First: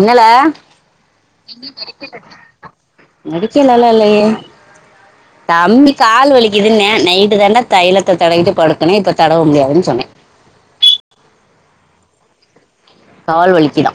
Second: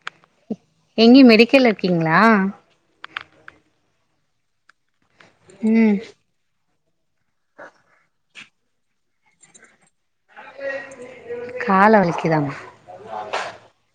என்னள எங்கயு மெடிக்கல்ல இருக்கீங்களா மெடிக்கலலா இல்லயே தம்பி ம் கால் வலிக்குதுனீயா நை இது தான்டா தைலத்த தடவிட்டு படுக்கணு இப்ப தடவ முடியாதுனு சொன்னே கால வலிக்குதாமா கால் வலிக்குதா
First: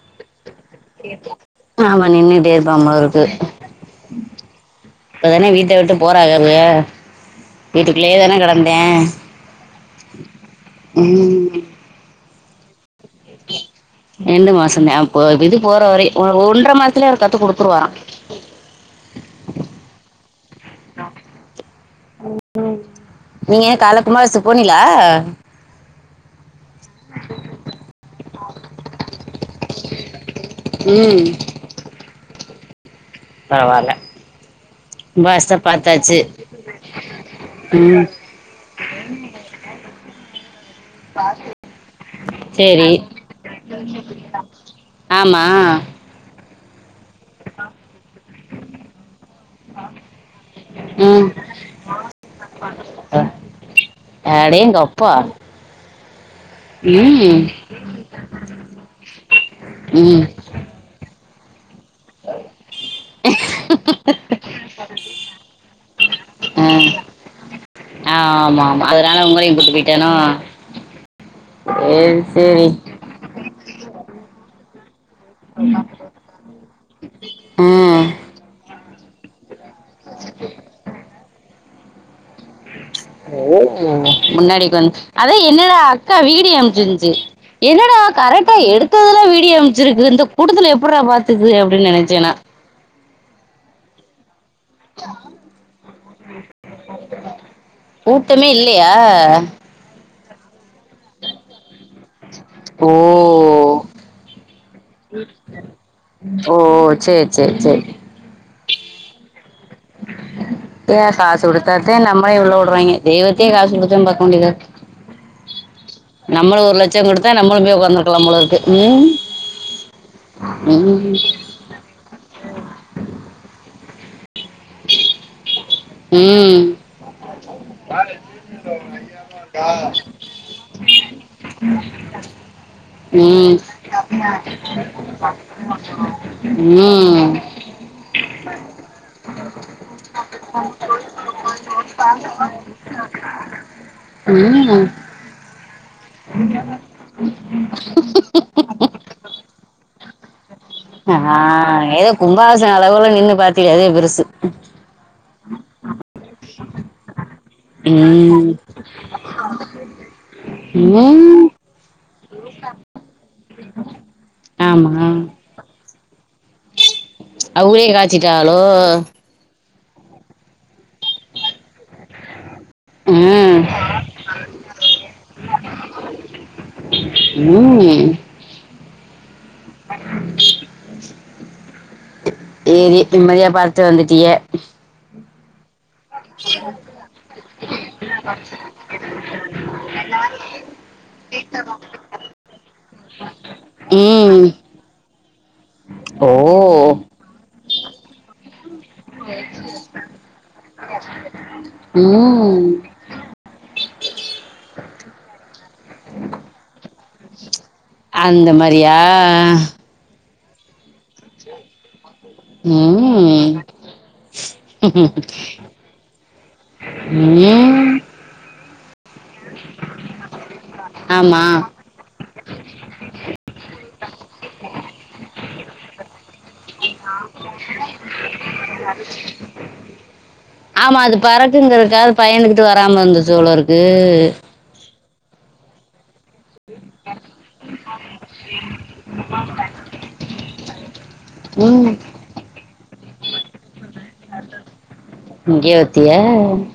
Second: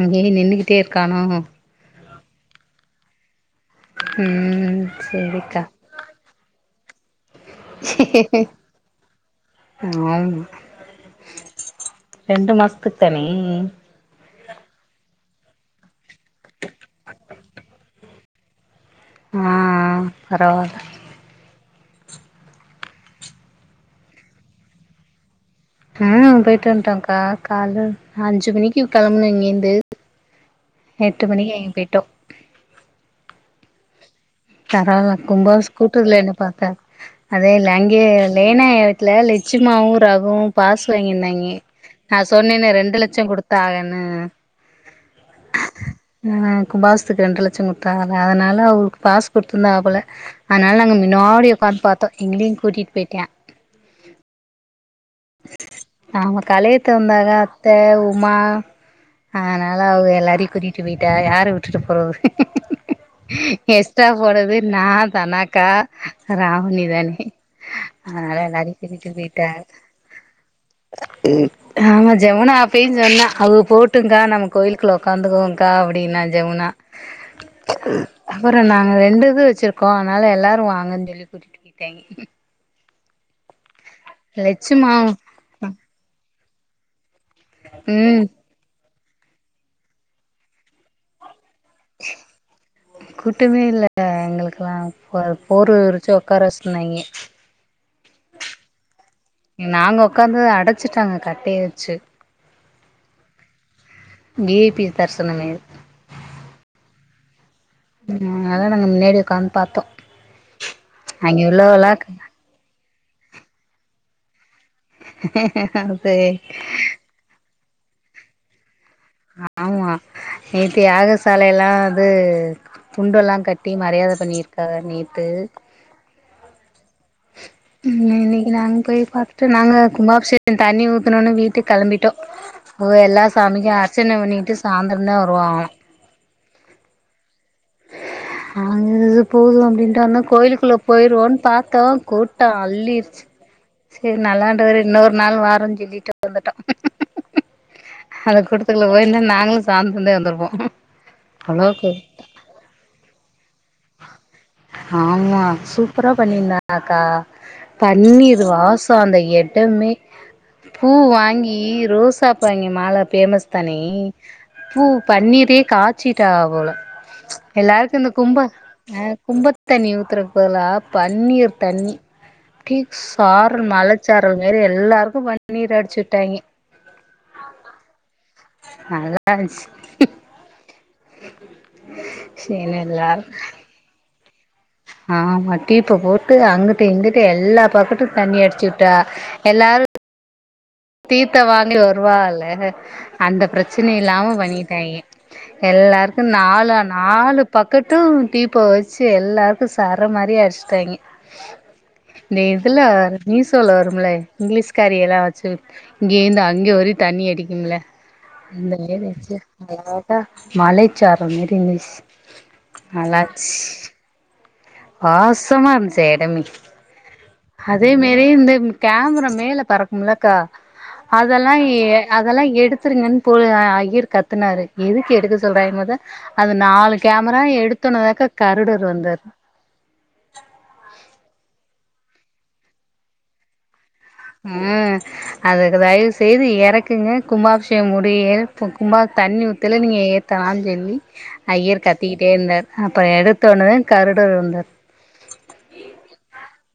அங்கயே நின்னுக்கிட் ஆமா நின்னுட்டே இருப்பா போலர்க்கு ம் சேரிக்கா போறாகல்ல வீட்டுக்குள்ளேயே தான கெடந்தே ஆம் ரெண்டு மாசுக்கு தானே ரெண்டு மாசே தே அப்போ இது போற வரை ஒ ஒன்ற மாசத்துலயே அவரு கத்து குடுத்துருவாரா ஆ பரவால்ல ம் ம் நீங்க ஏ கால கும்மாபிசதுக்கு போனிங்லா ஆ போயிட்டு வந்ட்டோ கா கால்ல அஞ்சு மணிக்கு கெளம்புனோ இங்கேந்து எட்டு ம் மணிக்கு அங்கே பேயிட்டோ பரவால்ல தரவா கும்பாபிஷேகத்த பார்த்தாச்சு கும்பாஸ்கூட்டடுதுல நின்னு பாத்த அதே ல ம் அங்கேயே லேனா வீத்துல லட்சுமாவு ரகுவு பாஸ் வாங்கிருந்தாய்ங்கே நா சொன்னேன்னு சரி ரெண்டு லட்சோ குடுத்தாகன்னு ஆமா ஆ வே கும்பாசுசத்துக்கு ரெண்டு லட்சோ குடுத்தா அதா அதனால அவுகளுக்கு பாஸ் குடுத்துருந்தாங்க போல அதுனால நாங்க முன்னாடி ம் உட்காந்து பாத்தோ எங்களையு கூட்டிட்டு போயிட்யா அடேங்கப் பா ஆமா கலையத்த வந்தாக அத்த உமா அதனால அவுக ம் எல்லாரயு கூட்டிட்டு போயிட்டாக யார விட்டுட்டு போறது எஷ்டா போறது நா தனாக்கா ராகுணி தானே ஆ அதனால ஆமா எல்லாரையு ஆமா கூட்டிட்டு அதனால போயிட்டா உங்களையு கூட்டு போயிட்டானோ ஆமா சரி ஜமுனா சரி அப்பயு சொன்னா அவுக போட்டுங்கா நம்ம கோயிலுக்குள்ள ஒக்காந்துக்குவோங்க்கா அப்டின்னா ஜமுனா ஆ அப்பறோ நாங்க ரெண்டு இது வச்சிருக்கோ அனால எல்லாரு வாங்கன்னு சொல்லி கூட்டிட்டு போயிட்டாய்ங்க எதனா னானா முன்னாடி லட்சுமா உட்காந்து அதா என்னோட அக்கா வீடியோ அனுப்ச்சிருந்துச்சு என்னடா ம் கரெக்ட் ஹேய் எடுத்ததுல்லா வீடியோ அம்சிருக்குது இந்த கூட்டத்துல எப்புட்ரா பாத்துச்சு அப்டின்னு நெனச்சே நா கூட்டமே இல்ல எங்களுக்கெல்லா ஒரு போர்வ விரிச்சு உக்கார வச்சிருந்தாய்ங்கே கூட்டமே இல்லையா நாங்க உக்காந்தத அடச்சிட்டாங்க கட்டய வச்சு ஓ வி ஐ பி தரிசனமே ஓ சேரி சேரி சேரி ம் அதா நாங்க முன்னேடியே ஒக்காந்து பாத்தோ தேவ அங்க உள்ளவல்லா காசுடுத்தாத்தே நம்மளேயு உள்ள வுடுறாய்ங்க தெய்வத்தேயே காசு குடுத்துதா பாக்கவேண்டியதாருக்கு அ சேரி ச்சம் கொடுத்தா நம்மளும் போய் உக்காந்துருக்கலாம் போலருக்கு ம் ஆமா நேத்து ம் யாகசால எல்லா இதூ துண்டெல்லா கட்டி மரியாத பண்ணியிருக்காக நேத்து உம் உம் இன்னக்கி நாங் போய் பாத்துட்டு நாங்களு கும்பாபிஷேம் தண்ணி ஊத்துணோனே வீட்டுக் கெளம்பிட்டோ அவுக எல்லா சாமிக்கு அர்ச்சன பண்ணிட்டு சாந்தரொ ந்தா வருவாங்களா உம் அங்க இது போதும் அப்டின்ட்டு வந்தா கோயிலுக்குள்ள போயிருவோன்னு பாத்தோ கூட்டோ அள்ளீர்ச்சி சரி ம் ம் நல்லாண்டவரெ இன்னொரு நாள் வாறொன்னு சொல்லிட்டு வந்துட்டோ அத கூட்டத்துக்குள்ள போய்ந்தா நாங்களு சாந்ரந்த வந்தருப்போ ஆ ஏதோ கும்பாவச அளவொல நின்னு பாத்திலெ அதே பெருசு ஆமா சூப்பரா பண்ணியிருந்தாங்க க்கா பன்னீர் ம் வாசொ அந்த எடமே பூ ம் வாங்கி ரோசாப்பு வாங்கி மால பேமஸ் தானே பூ ஆமா பன்னீரே காச்சிட்டாக போல அவ்வே எல்லாருக்கு இந்த காச்சி கும்ப அ கும்ப தண்ணி ஊத்துற போதலா பன்னீர் தண்ணி அப்டியே ம் சாரல் மழச்சாரல் மாரி எல்லாருக்கு பன்னீர் அடிச்சு விட்டாங்க ம் நல்லாருஞ்சி சேரி தேரி எல்லாரு நிம்மதியா பாத்து வந்துட்டீய ஆமா டீப்ப போட்டு அங்குட்டு இங்குட்டு எல்லா பக்கட்டும் தண்ணி அடிச்சு விட்டா எல்லாரும் தீர்த்த வாங்கி வருவாகல அந்த பிரச்சன இல்லாம ம் பண்ணிட்டாங்கெ எல்லார்க்கு ஓ நாலு அண் நாலு பக்கட்டும் டீப்ப வச்சு எல்லாருக்கு சர மாரியா அடிச்சுட்டாங்க இந்த ம் இதுல மீசோல்ல வரும்மல்ல இங்கிலீஷ் காரியெல்லா வச்சு இங்கேருந்து அங்கே வரையும் தண்ணி அடிக்கும்மில்ல அந்த மாரியா ப்ப மலைச்சாரல் மாறி இருதுச் நல்லாச் ம் வாசமா இருந்ச்சு எடமே அதே ம் மேரி இந்த கேமரா மேல பறக்கும்மில்லக்கா ஆமா அதெல்லா ஏ அதெல்லா எடுத்துருங்கன்னு போ ஐயர் கத்துனாரு எதுக்கு எடுக்க சொல்றாங்கனு பாத்தா அது நாலு கேமரா எடுத்தொன்னெ தாக்க கருடர் வந்தாரு ஆமா அது பறக்குங்குறதுக்காக பயந்து கிட்டு வராம இருந்துச்சு போலருக்கு உம் அதுக்கு தயவுசெய்து எறக் குங்க கும்பாபிஷேக முடிய கும்பா தண்ணி ஊத்தல நீங்க ஏத்தலானு சொல்லி ஐயர் ம் கத்திக்கிட்டே இருந்தாரு அப்பறொ எடுத்தோன்னத கருடர் வந்தார் ங்யவத்யா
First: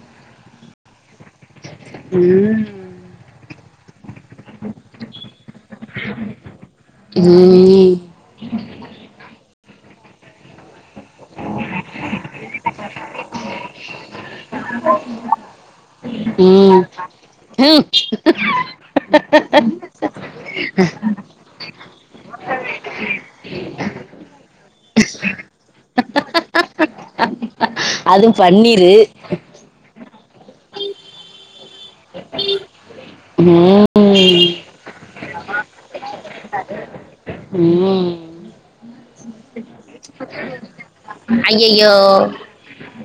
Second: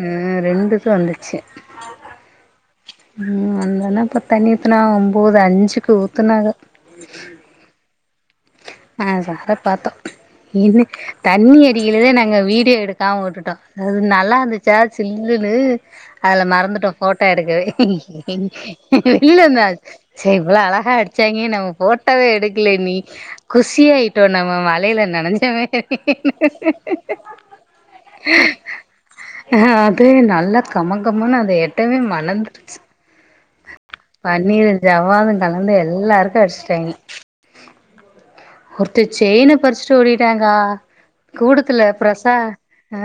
ம் ரெண்டுது வந்துச்சு ஆஅ ம் வந்தொன்னே இப்ப தண்ணி ஊத்துனாக ஒம்போதஞ்சுக்கு ஊத்துனாக ம்ம் ஆ சார பாத்தோ இது தண்ணி அடிக்கயிலதா நாங்க வீடியோ எடுக்காம வுட்டுட்டோ அது நல்லா இந்துச்சா சில்லுன்னு அதுல ம் மறந்துட்டோ போட்டோ எடுக்கவே ம். இல்லந்த சே இவ்ளோ அழகா அடிச்சாய்ங்க நம்ம போட்டவே எடுக்கல நீ குஷியாயிட்டோ நம்ம மலையில நினஞ்சமே அதும் பண்ணிரு ஆ அதே நல்லா கமங்கமன்னு அதை எட்டவே மணந்துருச்சு ம் பன்னீரு ஜவ்வாது கலந்து எல்லாருக்கு அடிச்ட்டாய்ங்க ம் ஒருத்தே செயின பறிச்ட்டு ஓடிட்டாங்கா கூட்டதுல ஐயையோ பிரசா ஆ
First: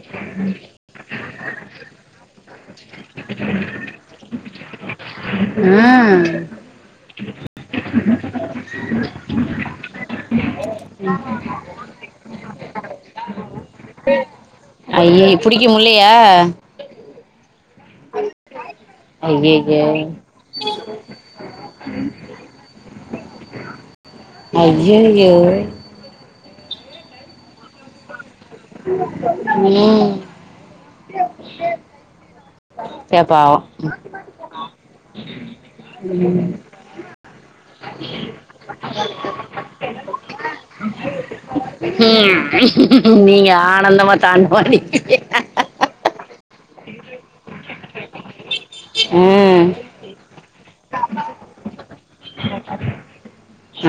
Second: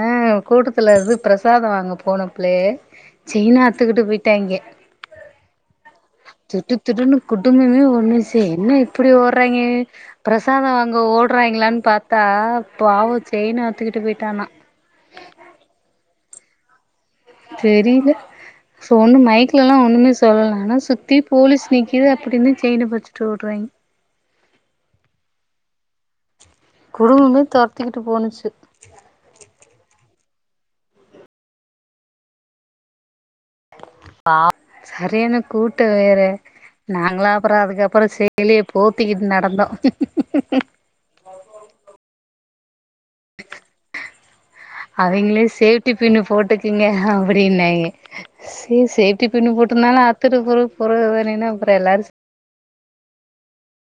கூட்டத்தில்ருந்து பிரசாத வாங்க போன புள்ளய செயின அர்த்துக்கிட்டு போயிட்டாய்ங்க ம் திடு திடுன்னு குடும்பமே ஒண்ணுச்சு என்ன இப்படி ஓடுறாய்ங்க பிரசாதோ வாங்க ஓடுறாங்களான்னு பார்த்தா பாவம் செயின அத்துக்கிட்டு போய்டிட்டானா அய்ய புடிக்க முல்லையா தெரில ஒண்ணு மைக்லெல்லா ஐயையோ ஒண்ணுமே சொல்லல ஆனா சுத்தி போலீஸ் நிக்கி இது அப்படின்னு செயின பறிச்சுட்டு ஓடுறாய்ங்க ஐய்யயோ குடும்பமே துரத்திக்கிட்டு போணுச்சு ம் பாவம் சரியான கூட்டோ வேற நாங்களா அப்புறோ அதுக்கப்புற சேலியே போற்றிக்கிட்டு நடந்தோ ம் நீங்க ஆனந்தமா தாண்ட்ன மாரி அவங்களே சேஃப்டி பின் போட்டுக்குங்க அப்படின்னாங்க சே சேஃப்டி பின்னு ம் போட்டிருந்தாலு அத்துட்டு போரது போரதுதான ஏனா அப்புறோ எல்லாரு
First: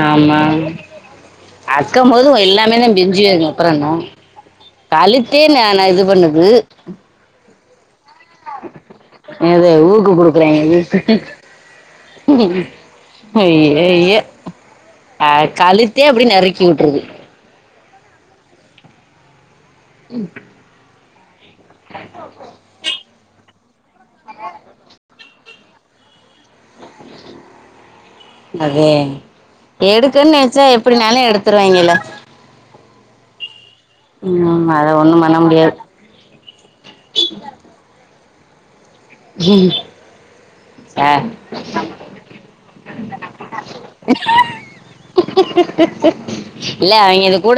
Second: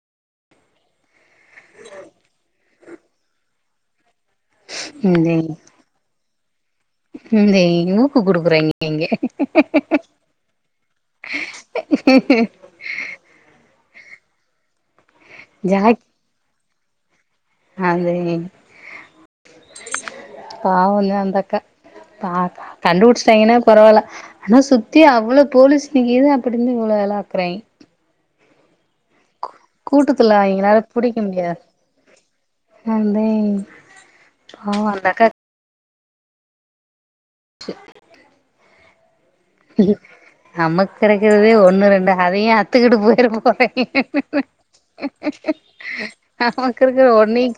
ஆமா அக்கம்போது எல்லாமேதே பிஞ்சிபோய்ரு அப்பறென்ன களித்தே நா இது பண்ணுது ம் தேயு எது ஊக்கு குடுக்குறேங்க ஐய்யய்யோ கழுத்தே அப்படி நறுக்கி வுட்டுருது அதே பாவோ தா அந்தக்கா பா கண்டுபுடிஸ்ட்டாய்ங்கன்னா பரவாயில்ல ஆனா சுத்தி அவ்வளோ போலீஸ் நிக்கிது அப்டிந்து இவ்ளோ வேளா பாக்குறாய்ங்க அதே எடுக்குன்னு கூட்டத்துல நெனச்சா அவிங்களால எப்படினாலு புடிக்க முடியாது எடுத்துருவைங்கல்ல அந்த ம் ஆமா பாவோ அத அந்த ஒண்ணு பண்ண அக்கா முடியாது ச ம் நம்மக்கு கிடைக்கறதே ஒண்ணு ரெண்டு அதையு அத்துக்கிட்டு போயிரு போறே நமக்கிருக்கற ஒன்னயு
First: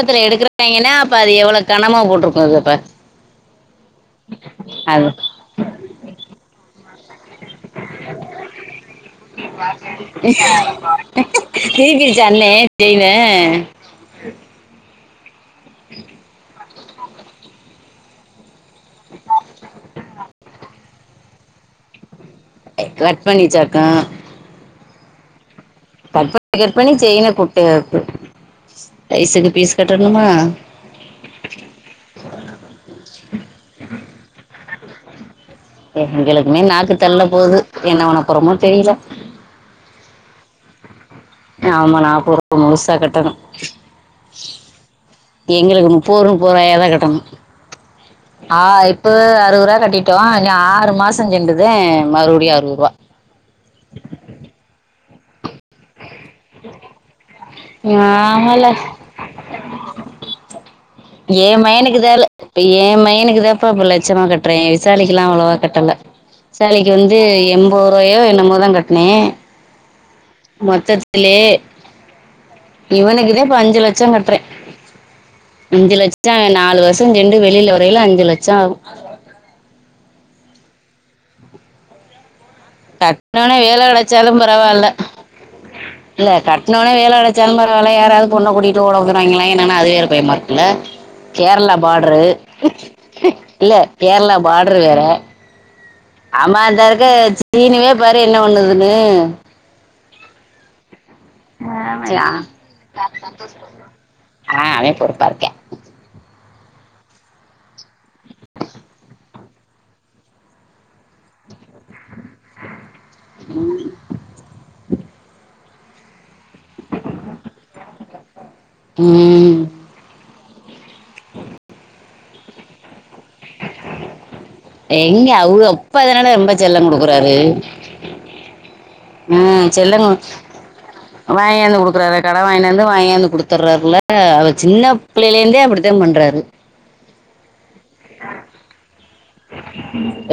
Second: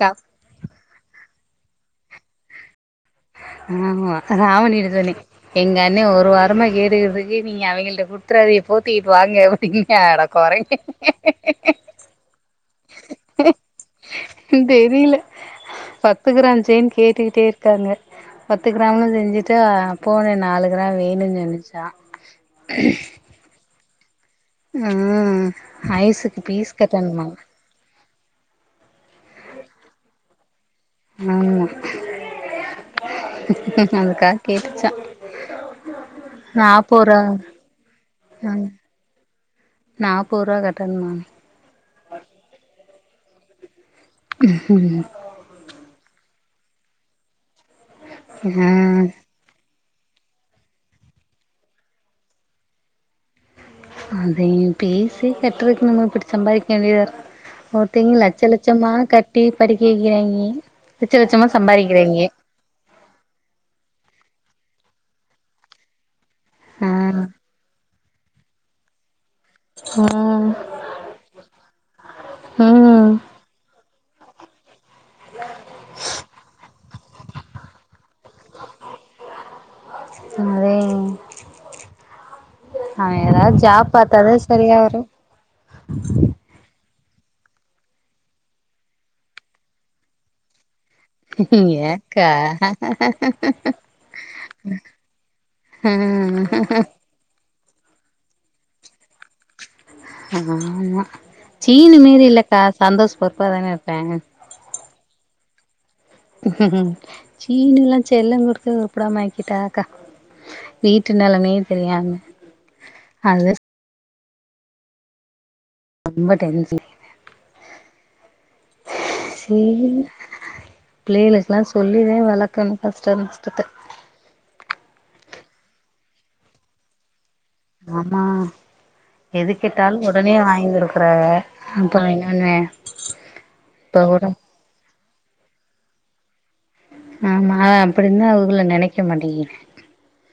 ங்கன்னா அப்ப அது எவ்ளோ கணமா போட்டிருக்கோது அப்ப ஆமா ஆமா எ அண்ட்ட அது சொன்னே எங்க அண்ண ஒரு வாரமா கேட்டுக்கிட்றுக்கு நீங்க அவிங்கள்ட்ட குடுத்துறாதைய போத்து ட்டி இப்ப வாங்க அப்டின்னாங்க அட கொரங்கே திருப்பிருச்சு அண்ணே செயினு இந்த இதுல பத்து க்ராம் சேன் கேட்டுக்கிட்டே இருக்காங்க பத்து க்ராம்ல செஞ்சுட்டா போன நாலு க்ராம் வேணும்னு சொல்லுச்சா பண்ணிட்டக்கா ம் ஐஸுக்கு பீஸ் கட்டணுமா எப்புட் ஐஸுக்கு பீஸ் கட்டணுமா ஆமா அதுக்காக கேட்டுச்சா எங்களுக்குமே நாக்கு தள்ள நாப்போரா போகுது என்ன பண்ண போறோமோ தெரில நாப்பரூபா கட்டணுமாமே ஆமா நாப்ருவா முழுசா கட்டணும் எங்களுக்கு முப்பது முப்பது ரூபாய தா கட்டணும் ஆ இப்போ அறுபது ரூவா கட்டிட் டோம் இன்னு ஆறு மாசம் சென்றுதே மறுபடி அறுவத்ரூபா அதயும் பேசி கெட்றதுக்கு நம்ம இப்டி சம்பாதிக்க வேண்டியதா ஒருத்தங்க லட்ச ஆமால லட்சமான கட்டி படிக்க வெக்கிறாய்ங்க லட்ச லட்சமா என் மயனுக்கு தான் சம்பாறிக்கறாய்ங்க இப்ப எ மையனுக்கு தாப்பா இப்ப லட்சமா கட்டுறே விசாலிக்கல்லாம் அவ்ளவா கட்டல ஆ விசாலிக்கு வந்து எம்பது ரூபாயோ என்னமோதா கட்னே ம் மொத்தத்திலே ம் ம் இவனுக்குதா இப்ப அஞ்சு லட்சம் கட்றே அஞ்சு லட்சம் நாலு வருஷம் செண்டு வெளில வரயில அஞ்சு லட்சம் ஆகு அதேன் அவ கட்டினோடனே ஏதாவது வேலை ஜாப் பாத்தாதா கிடைச்சாலும் சரியா பரவாயில்ல வரும் இல்ல கட்னோன வேல கெடச்சாலும் பரவால்ல யாராது பொண்ண கூட்டிட்டு ஓட போறாங்களா என்னன்னு அது வேற பயமா இருக்குல்ல கேர்ளா பாட்ரு ஏக்கா இல்ல கேர்ளா பார்டரு வேற அ ஆமா அந்தா இருக்க சீனே பாரு என்ன பண்ணுதுன்னு ஆமா ஆமா சீனு மாறி ஆ இல்லக்கா சந்தோஷ பொறுப்பாதானே இருப்ப ஆ அவே பொறுப்பாருப்பா சீனு எல்லாம் செல்லம் குடுத்து உருப்படாம ஆக்கிட்டாக்கா வீட்டு நெலமயு தெரியாம அது ரொம்ப டென்ஸ் ம் இவங்க பிள்ளேகளுகல்லாம் சொல்லிதே வளக்கணும் கஷ்டம் நஷ்டத்த எங்க அவுக அப்பாதான ரொம்ப செல்லம் குடுக்கறாரு ஆமா எது ம் கேட்டாலு செல்லங்க உடனே வாங்கி குடுக்குறாக வாங்கியாந்து அப்ப குடுக்கறாரு கடன் இன்னொன்னு வாங்கி வந்து வாங்கியாந்து குடு தர்றார்ல இப்ப கூட அவ சின்ன பிள்ளைலந்தே அப்டித்தா பண்றாரு ஆமா அப்டின்தா அவுகளு நெனைக்க மாட்டேங்கறாங்க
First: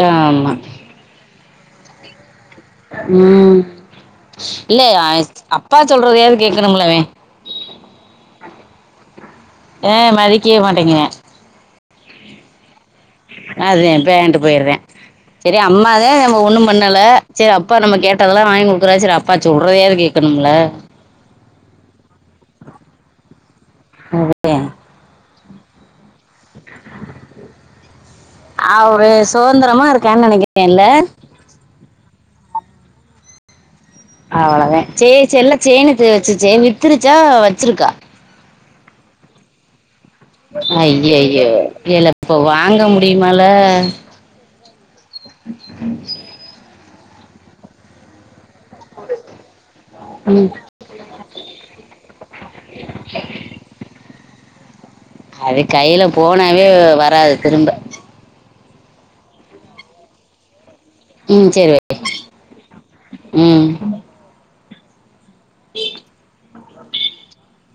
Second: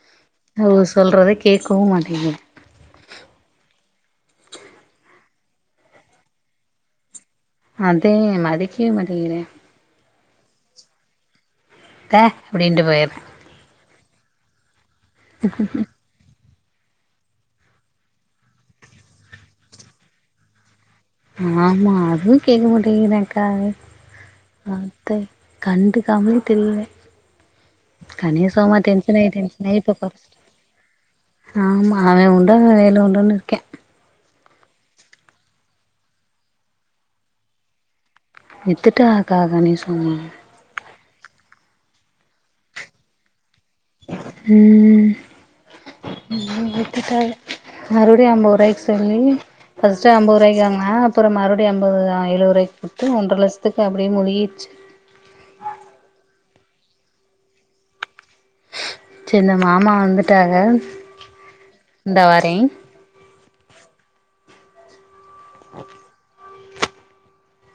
ஆமா அவுக சொல்றத கேக்கவு மாட்டேன்க உம் இல்ல அப்பா சொல்றதயாது கேக்கணும்ல அதே மதிக்வே மாட்டேங்கறா அ மதிக்கே மாட்டேங்கற த அப்டின்ட்டு போய்ரு அதேன் பேண்டு போய்யிடறே சேரி அம்மா த்தே நம்ம ஒண்ணும் பண்ணல செர் அப்பா நம்ம கேட்டதெல்லா வாங்கி குடுக்குறாரு செரி அப்பா சொல்றதையாவது கேக்கணும்ல ஆமா அதுவு கேட்க மாட்டிங்கிறான்க்கா அது அவன் தே கண்டுகாமலே தில்ல கணேசம்மா அவரு டென்ஷனாயி டென்ஷனாயி சுதந்திரமா இப்ப கு இருக்கான்னு நினைக்கிறேன்ல ஆமா அவன் உண்டன் வேலை உண்டுன்னு இருக்கே அவ்வளதே செ செல்ல சேய்ன வச்சிச்சே வித்திரிச்சா வச்சிருக்கா வித்துட்டாக்கா [unintelligible] ஐய்யய்யோ ஏல இப்ப வாங்க முடியுமால ம் வித்துட்டா இவ மறுவடியு அம்பருவாய்கு தெர்லங்க பஸ்ட்டு அம்பது ம் ரூபாய்க்காமா அப்புறம் மறுபடியு அம்பது எழுபதுபாய்க்கு போட்டு ஒன்ரை லட்சதுக்கு வருஷத்துக்கு அப்டியே முழிகிடுச்சு அது கைல போனாவே வராது திரும்ப சேரி நா மாமா வந்துட்டாக ம் சேரி இந்தா வரே வைக்றே ம் [unintelligible] [unintelligible]